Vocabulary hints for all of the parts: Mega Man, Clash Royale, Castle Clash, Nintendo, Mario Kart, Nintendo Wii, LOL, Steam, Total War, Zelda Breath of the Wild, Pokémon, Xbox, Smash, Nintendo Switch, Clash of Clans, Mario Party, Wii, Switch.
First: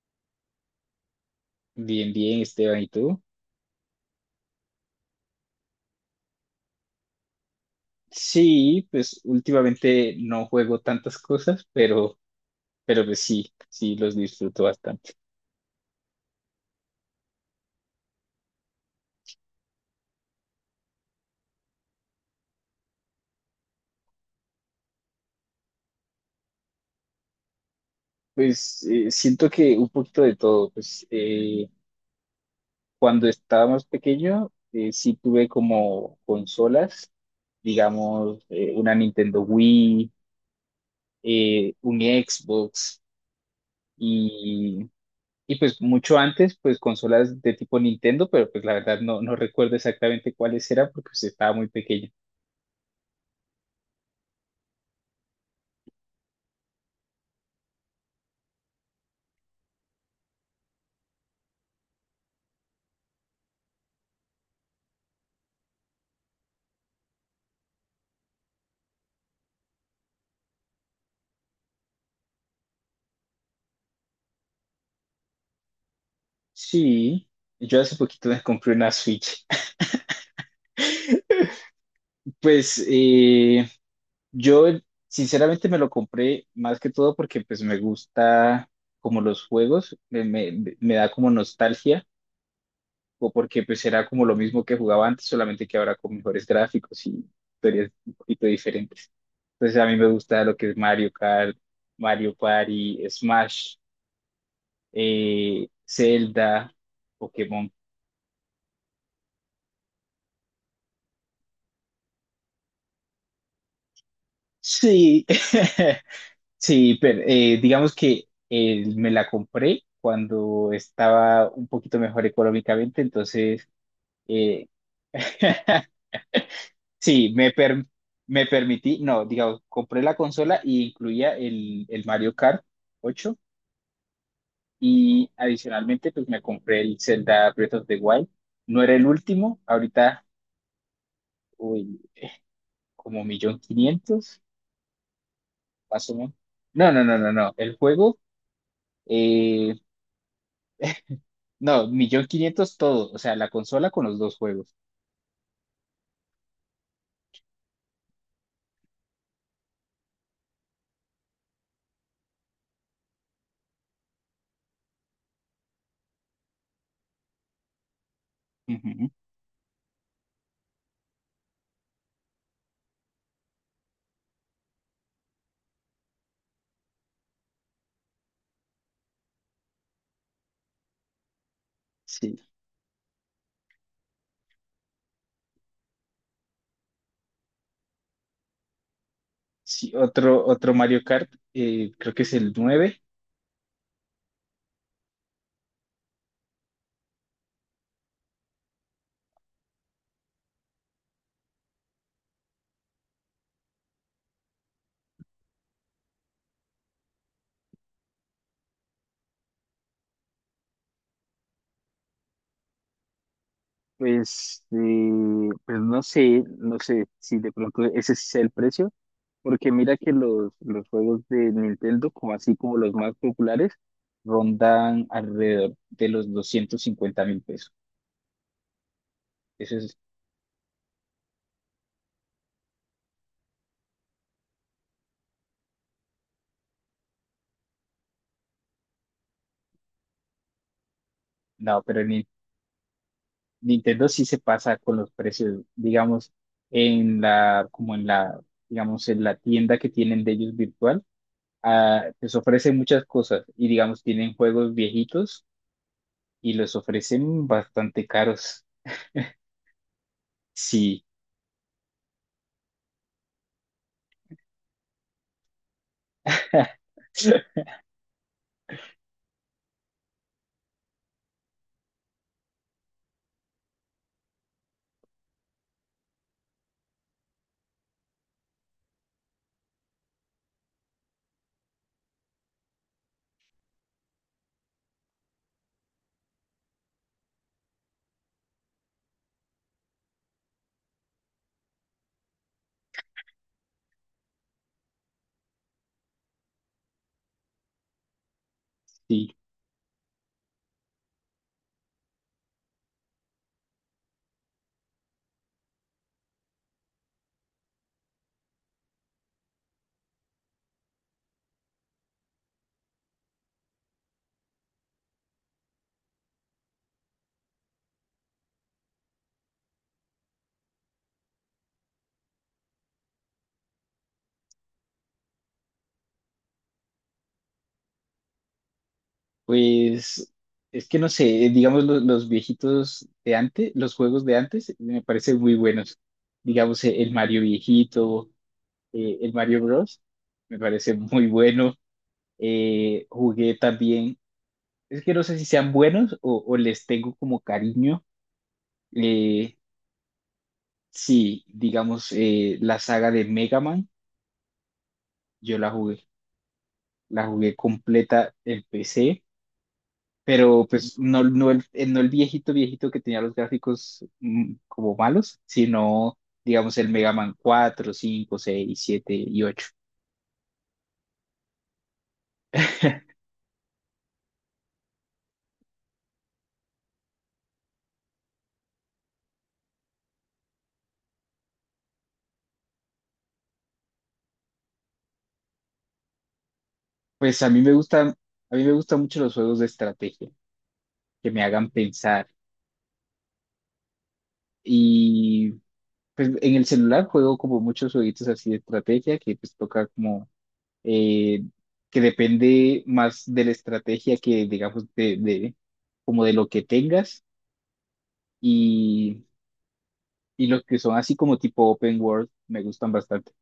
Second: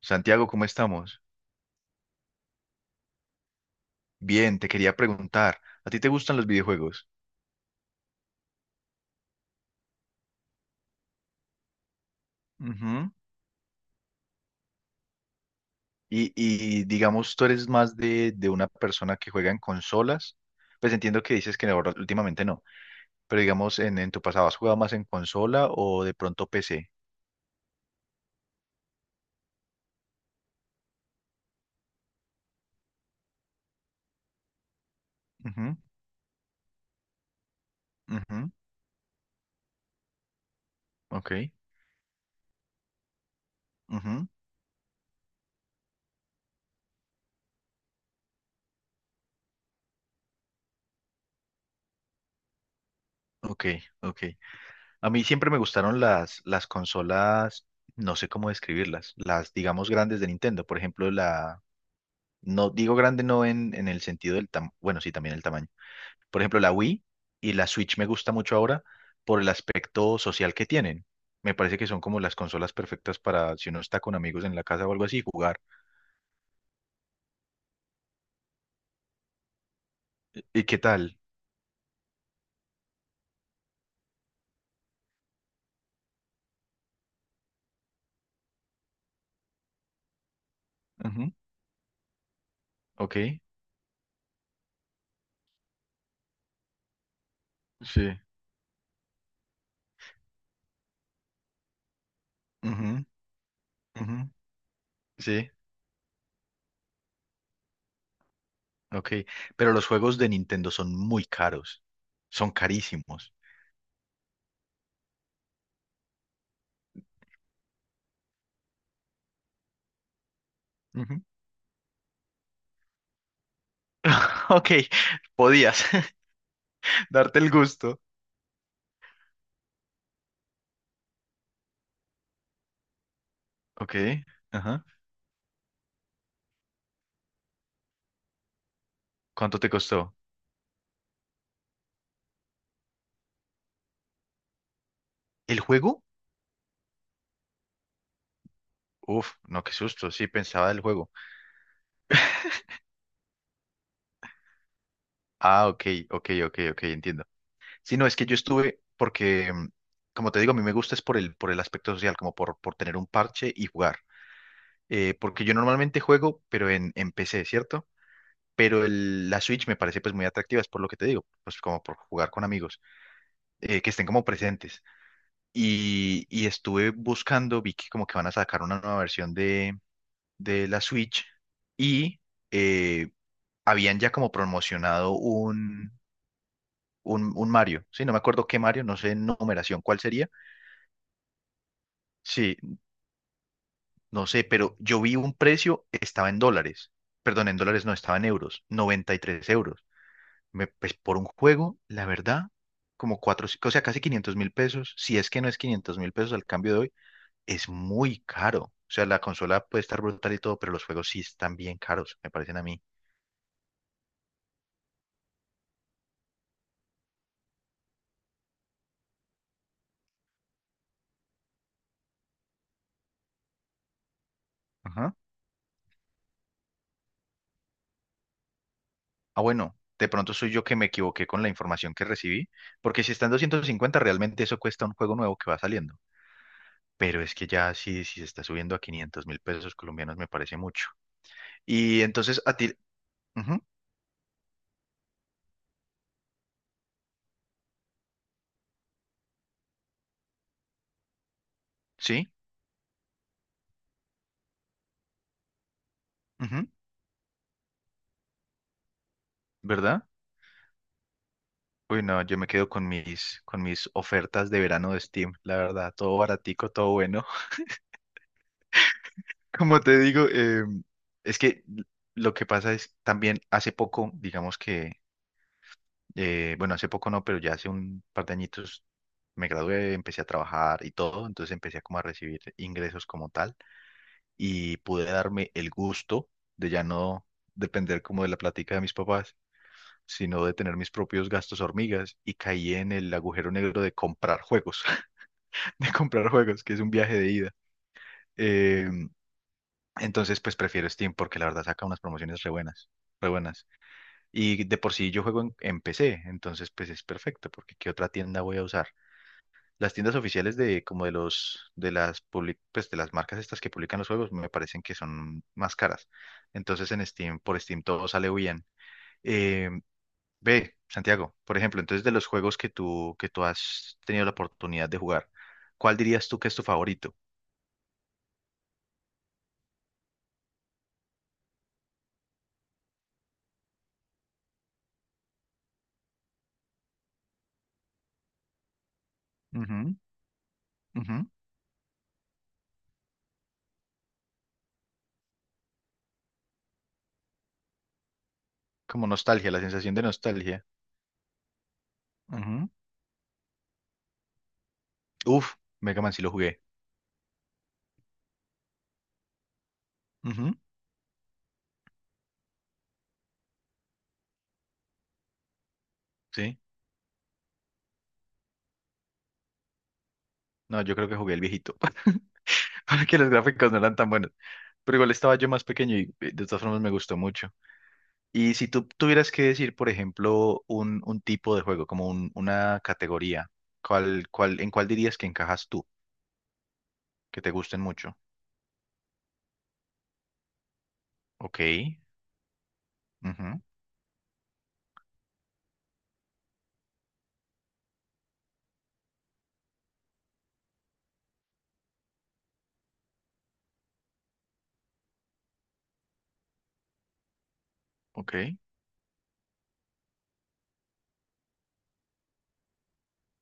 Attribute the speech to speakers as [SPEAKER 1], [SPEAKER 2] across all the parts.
[SPEAKER 1] Santiago, ¿cómo estamos?
[SPEAKER 2] Bien, bien, Esteban, ¿y tú?
[SPEAKER 1] Bien, te quería preguntar, ¿a ti te gustan los videojuegos?
[SPEAKER 2] Sí, pues últimamente no juego tantas cosas, pero
[SPEAKER 1] Ujú.
[SPEAKER 2] pues sí, sí los disfruto bastante.
[SPEAKER 1] Y digamos, tú eres más de, una persona que juega en consolas. Pues entiendo que dices que ahora últimamente no, pero digamos, en tu pasado, ¿has jugado más en consola o de pronto PC?
[SPEAKER 2] Pues siento que un poquito de todo, pues cuando estaba más pequeño, sí tuve
[SPEAKER 1] Ujú,
[SPEAKER 2] como consolas, digamos,
[SPEAKER 1] ujú,
[SPEAKER 2] una Nintendo Wii,
[SPEAKER 1] ok,
[SPEAKER 2] un Xbox
[SPEAKER 1] ujú,
[SPEAKER 2] y, y pues mucho antes, pues consolas de tipo Nintendo, pero pues la verdad no, no recuerdo exactamente cuáles eran porque pues estaba muy pequeño.
[SPEAKER 1] ok, ok. A mí siempre me gustaron las consolas, no sé cómo describirlas, las, digamos, grandes de Nintendo. Por ejemplo, la... No digo grande no en, el sentido del tamaño, bueno, sí, también el tamaño. Por ejemplo, la Wii y la Switch me gusta mucho ahora por el aspecto social que tienen. Me parece que son como las consolas perfectas para si uno está con amigos en la casa o algo así, jugar.
[SPEAKER 2] Sí, yo hace poquito me compré una Switch.
[SPEAKER 1] ¿Y qué tal?
[SPEAKER 2] Pues yo sinceramente me lo compré más que todo porque pues me gusta como los juegos, me da como
[SPEAKER 1] Ujú,
[SPEAKER 2] nostalgia
[SPEAKER 1] ok,
[SPEAKER 2] o porque pues era como lo mismo que jugaba antes, solamente que ahora con mejores gráficos y historias un
[SPEAKER 1] sí.
[SPEAKER 2] poquito diferentes. Entonces a mí me gusta lo que es Mario Kart, Mario Party,
[SPEAKER 1] Ujú,
[SPEAKER 2] Smash,
[SPEAKER 1] ujú, sí,
[SPEAKER 2] Zelda, Pokémon.
[SPEAKER 1] ok. Pero los juegos de Nintendo son muy caros. Son carísimos.
[SPEAKER 2] Sí. Sí, pero digamos que me la compré cuando
[SPEAKER 1] Ujú.
[SPEAKER 2] estaba un poquito mejor económicamente, entonces eh,
[SPEAKER 1] Ok, podías
[SPEAKER 2] sí,
[SPEAKER 1] darte el gusto.
[SPEAKER 2] me permití, no, digamos, compré la consola y incluía el Mario Kart 8
[SPEAKER 1] Ok, ajá.
[SPEAKER 2] y adicionalmente pues me compré el Zelda Breath of the Wild. No era el
[SPEAKER 1] ¿Cuánto
[SPEAKER 2] último,
[SPEAKER 1] te costó?
[SPEAKER 2] ahorita uy, como millón quinientos,
[SPEAKER 1] ¿El juego?
[SPEAKER 2] más o menos. No, no, no, no, no, el juego
[SPEAKER 1] Uf, no, qué
[SPEAKER 2] eh,
[SPEAKER 1] susto. Sí, pensaba del juego.
[SPEAKER 2] no, millón quinientos todo, o sea, la consola con los dos juegos.
[SPEAKER 1] Ah, ok, ok, ok, ok, entiendo. Sí, no, es que yo estuve porque, como te digo, a mí me gusta es por el aspecto social, como por, tener un parche y jugar. Porque yo normalmente juego, pero en, PC, ¿cierto? Pero
[SPEAKER 2] Ujú.
[SPEAKER 1] la Switch me parece pues muy atractiva, es por lo que te digo, pues como por jugar con amigos, que estén como presentes. Y estuve buscando, vi que como que van a sacar una nueva versión de, la Switch y
[SPEAKER 2] Sí,
[SPEAKER 1] eh, habían ya como promocionado un, Mario, sí, no me acuerdo qué Mario, no sé en numeración
[SPEAKER 2] sí,
[SPEAKER 1] cuál sería.
[SPEAKER 2] otro Mario Kart, creo que es el
[SPEAKER 1] Sí,
[SPEAKER 2] nueve.
[SPEAKER 1] no sé, pero yo vi un precio, estaba en dólares. Perdón, en dólares no, estaba en euros. 93 euros. Me- pues por un juego, la verdad, como cuatro, o sea, casi 500.000 pesos. Si es que no es 500.000 pesos al cambio de hoy, es muy caro. O sea, la consola puede estar brutal y todo, pero los juegos sí están bien caros, me parecen a mí.
[SPEAKER 2] Pues, pues no sé si de pronto ese sí sea el precio, porque mira que los juegos de Nintendo, como así como los más populares, rondan
[SPEAKER 1] Ajá.
[SPEAKER 2] alrededor de los 250.000 pesos.
[SPEAKER 1] Ah, bueno,
[SPEAKER 2] Eso es,
[SPEAKER 1] de pronto soy yo que me equivoqué con la información que recibí, porque si está en 250, realmente eso cuesta un juego nuevo que va saliendo. Pero es que ya sí, si se está subiendo a 500.000 pesos colombianos me parece mucho.
[SPEAKER 2] no, pero
[SPEAKER 1] Y
[SPEAKER 2] el
[SPEAKER 1] entonces a ti, ujú,
[SPEAKER 2] Nintendo sí se pasa con los precios, digamos, en la, como en la, digamos, en la tienda que tienen de ellos virtual, ah,
[SPEAKER 1] sí,
[SPEAKER 2] les ofrecen muchas cosas y, digamos, tienen juegos viejitos y
[SPEAKER 1] ujú,
[SPEAKER 2] los ofrecen bastante caros.
[SPEAKER 1] ¿verdad?
[SPEAKER 2] Sí,
[SPEAKER 1] Uy, no, yo me quedo con mis ofertas de verano de Steam, la verdad, todo baratico, todo bueno. Como te digo, es que lo que pasa es también hace poco, digamos que, bueno, hace poco no, pero ya hace un par de añitos me gradué, empecé a trabajar y todo, entonces empecé como a recibir ingresos como tal y pude darme el gusto de ya no depender como de la plática de mis papás, sino de tener mis propios gastos hormigas y caí en el agujero negro de comprar juegos, de comprar juegos, que es un viaje de ida. Eh,
[SPEAKER 2] sí,
[SPEAKER 1] entonces, pues prefiero Steam porque la verdad saca unas promociones re buenas, re buenas. Y de por sí yo juego en, PC, entonces pues es perfecto porque ¿qué otra tienda voy a usar? Las tiendas oficiales de como de los de las pues de las marcas estas que publican los juegos me parecen que son más caras. Entonces en Steam, por Steam todo sale bien. Em, Ve, Santiago, por ejemplo, entonces de los juegos que tú, has tenido la oportunidad de jugar, ¿cuál dirías tú que es tu favorito?
[SPEAKER 2] pues es que no sé, digamos, los viejitos de antes, los juegos de antes me parecen muy buenos. Digamos, el Mario viejito, el Mario
[SPEAKER 1] Ujú,
[SPEAKER 2] Bros. Me parece
[SPEAKER 1] ujú.
[SPEAKER 2] muy bueno. Jugué también, es que no sé si sean buenos o les tengo como cariño.
[SPEAKER 1] Como nostalgia,
[SPEAKER 2] Eh,
[SPEAKER 1] la sensación de nostalgia.
[SPEAKER 2] sí, digamos,
[SPEAKER 1] Ujú.
[SPEAKER 2] la saga de Mega Man,
[SPEAKER 1] Uf,
[SPEAKER 2] yo la
[SPEAKER 1] Mega
[SPEAKER 2] jugué,
[SPEAKER 1] Man sí lo jugué.
[SPEAKER 2] la jugué completa en PC,
[SPEAKER 1] Ujú,
[SPEAKER 2] pero pues no, no, no el viejito viejito que tenía los gráficos como malos, sino,
[SPEAKER 1] sí.
[SPEAKER 2] digamos, el Mega Man 4, 5, 6, 7 y 8.
[SPEAKER 1] No, yo creo que jugué el viejito. Porque los gráficos no eran tan buenos. Pero igual estaba yo más pequeño y de todas formas me gustó mucho. Y si tú tuvieras que decir, por ejemplo, un, tipo de juego, como una categoría, ¿cuál, en cuál dirías que encajas tú, que
[SPEAKER 2] Pues a
[SPEAKER 1] te
[SPEAKER 2] mí me
[SPEAKER 1] gusten
[SPEAKER 2] gustan,
[SPEAKER 1] mucho?
[SPEAKER 2] a mí me gustan mucho los juegos de estrategia, que me
[SPEAKER 1] Ok.
[SPEAKER 2] hagan pensar.
[SPEAKER 1] Ujú,
[SPEAKER 2] Y pues en el celular juego como muchos jueguitos así de estrategia que pues toca como eh, que depende más de la estrategia que digamos como de lo que tengas
[SPEAKER 1] ok,
[SPEAKER 2] y, y los que son así como tipo open world me gustan bastante.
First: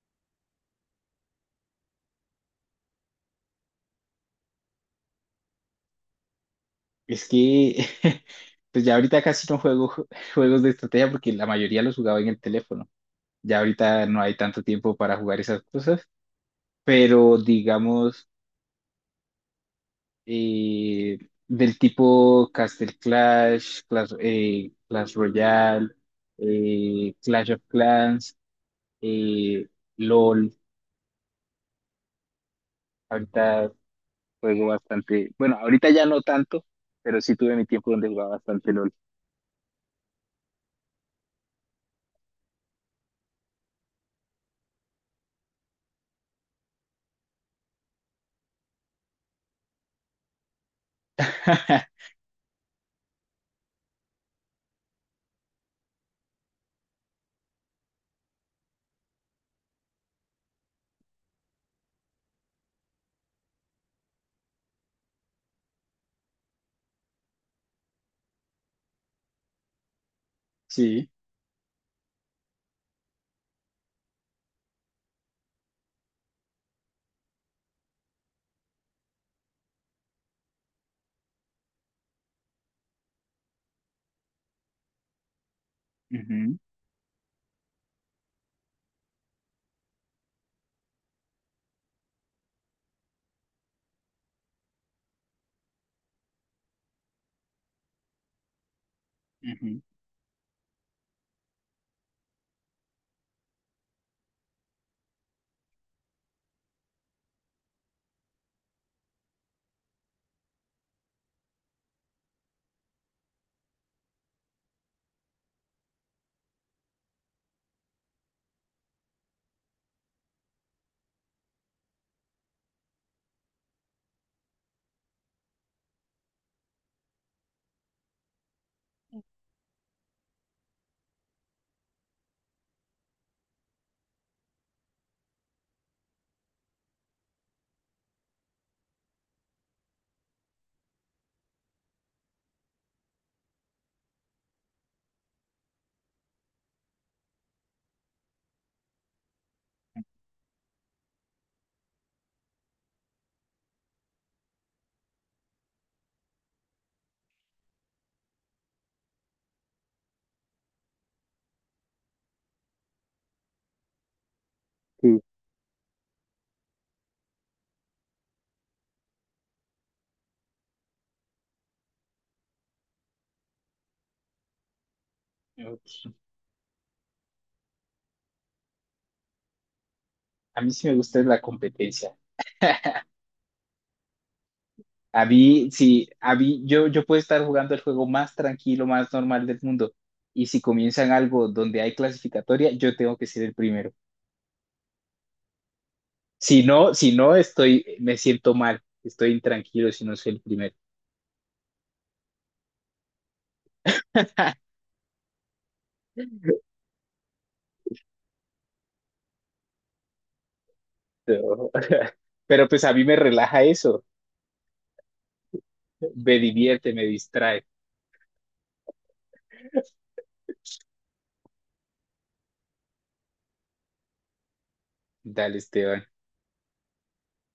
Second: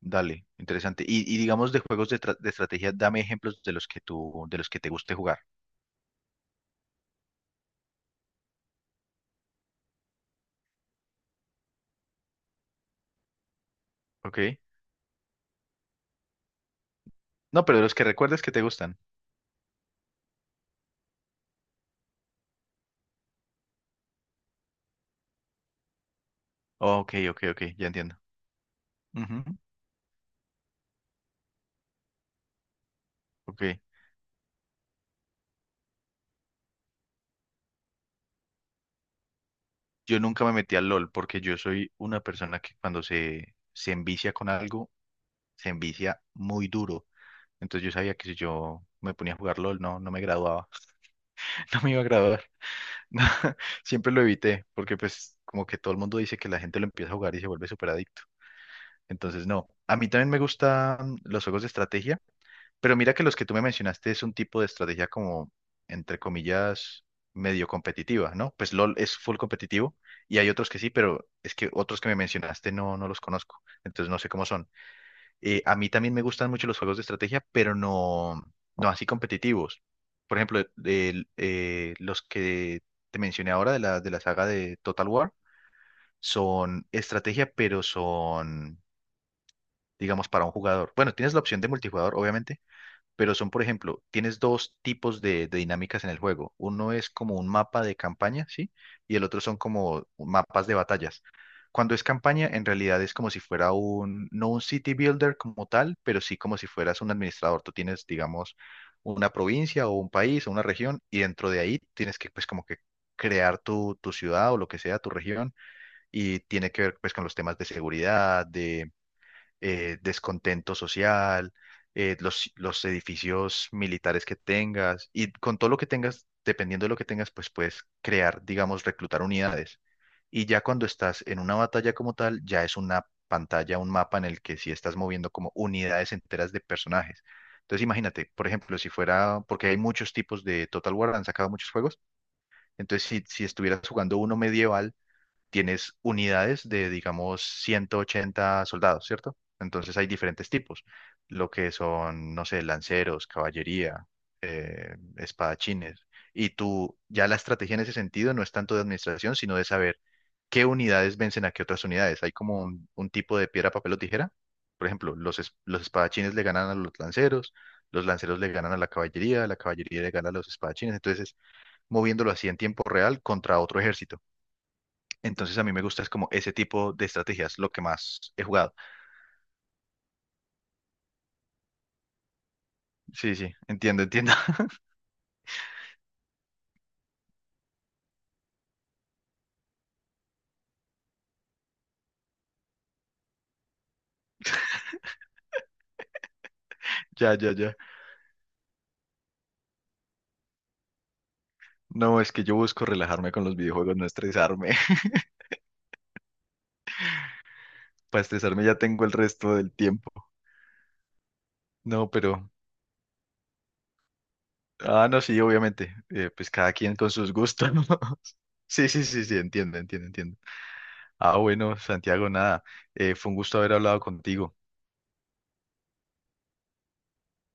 [SPEAKER 1] dale, interesante. Y digamos de juegos de, estrategia, dame ejemplos de los que tú, de los que te guste jugar.
[SPEAKER 2] Es que pues ya ahorita casi no juego juegos de estrategia porque la mayoría los jugaba en el teléfono. Ya ahorita no hay
[SPEAKER 1] Ok.
[SPEAKER 2] tanto tiempo para jugar esas cosas, pero
[SPEAKER 1] No, pero de los que
[SPEAKER 2] digamos
[SPEAKER 1] recuerdes que te gustan.
[SPEAKER 2] eh, del tipo Castle Clash, Clash, Clash Royale,
[SPEAKER 1] Ok, ok,
[SPEAKER 2] Clash
[SPEAKER 1] ok,
[SPEAKER 2] of
[SPEAKER 1] ya entiendo.
[SPEAKER 2] Clans,
[SPEAKER 1] Ujú,
[SPEAKER 2] eh, LOL.
[SPEAKER 1] ok.
[SPEAKER 2] Ahorita juego bastante, bueno, ahorita ya no tanto, pero sí tuve mi tiempo donde jugaba bastante LOL.
[SPEAKER 1] Yo nunca me metí al LOL porque yo soy una persona que cuando se, envicia con algo, se envicia muy duro. Entonces yo sabía que si yo me ponía a jugar LOL, no, no me graduaba. No me iba a graduar. Siempre lo evité porque pues como que todo el mundo dice que la gente lo empieza a jugar y se vuelve súper adicto. Entonces, no. A mí también me gustan los juegos de estrategia, pero mira que los que tú me mencionaste es un tipo de estrategia como, entre comillas, medio competitiva, ¿no? Pues LOL es full competitivo y hay otros que sí,
[SPEAKER 2] Sí.
[SPEAKER 1] pero es que otros que me mencionaste no, no los conozco, entonces no sé cómo son. A mí también me gustan mucho los juegos de estrategia, pero no, no así competitivos. Por ejemplo, los que te mencioné ahora de la, saga de Total War
[SPEAKER 2] Ujú,
[SPEAKER 1] son estrategia, pero son digamos, para un jugador. Bueno, tienes la opción de multijugador, obviamente, pero son, por ejemplo, tienes dos tipos de, dinámicas en el juego. Uno es como un mapa de campaña, ¿sí? Y el otro son
[SPEAKER 2] ujú,
[SPEAKER 1] como mapas de batallas. Cuando es campaña, en realidad es como si fuera un, no un city builder como tal, pero sí como si fueras un administrador. Tú tienes, digamos, una provincia o un país o una región y dentro de ahí tienes que, pues, como que crear tu, ciudad o lo que sea, tu región, y tiene que ver, pues, con los temas de seguridad, de descontento social, los, edificios militares que tengas y con todo lo que tengas, dependiendo de lo que tengas, pues puedes crear, digamos, reclutar unidades. Y ya cuando estás en una batalla como tal, ya es una pantalla, un mapa en el que sí estás moviendo como unidades enteras de personajes. Entonces imagínate, por ejemplo, si fuera, porque hay muchos tipos de Total War, han sacado muchos juegos, entonces si, estuvieras jugando uno medieval, tienes unidades de, digamos, 180 soldados, ¿cierto? Entonces hay diferentes tipos, lo que son, no sé, lanceros, caballería, espadachines. Y tú, ya la estrategia en ese sentido no es tanto de administración, sino de saber qué unidades vencen a qué otras unidades. Hay como un, tipo de piedra, papel o tijera. Por ejemplo,
[SPEAKER 2] sí.
[SPEAKER 1] los, los espadachines le ganan a los lanceros le ganan a la caballería le gana a los espadachines. Entonces, moviéndolo así en tiempo real contra otro ejército. Entonces a mí me gusta es
[SPEAKER 2] Ok.
[SPEAKER 1] como ese tipo de estrategias, lo que más he jugado.
[SPEAKER 2] A mí sí me gusta es la competencia.
[SPEAKER 1] Sí, sí, entiendo, entiendo.
[SPEAKER 2] A mí, sí, a mí, yo puedo estar jugando el juego más tranquilo, más normal del mundo. Y si comienzan algo donde hay clasificatoria, yo tengo que ser el primero. Si no, si
[SPEAKER 1] Ya,
[SPEAKER 2] no,
[SPEAKER 1] ya, ya.
[SPEAKER 2] me siento mal, estoy intranquilo si no soy el primero.
[SPEAKER 1] No, es que yo busco relajarme con los videojuegos, no estresarme. Para estresarme ya tengo el resto del tiempo.
[SPEAKER 2] Pero,
[SPEAKER 1] No, pero...
[SPEAKER 2] pero pues a mí me relaja eso,
[SPEAKER 1] Ah, no, sí, obviamente.
[SPEAKER 2] me
[SPEAKER 1] Pues cada
[SPEAKER 2] divierte,
[SPEAKER 1] quien
[SPEAKER 2] me
[SPEAKER 1] con sus
[SPEAKER 2] distrae.
[SPEAKER 1] gustos, ¿no? Sí, sí, sí, sí, entiendo, entiendo, entiendo. Ah, bueno, Santiago, nada, fue un gusto haber hablado contigo.
[SPEAKER 2] Dale, Esteban.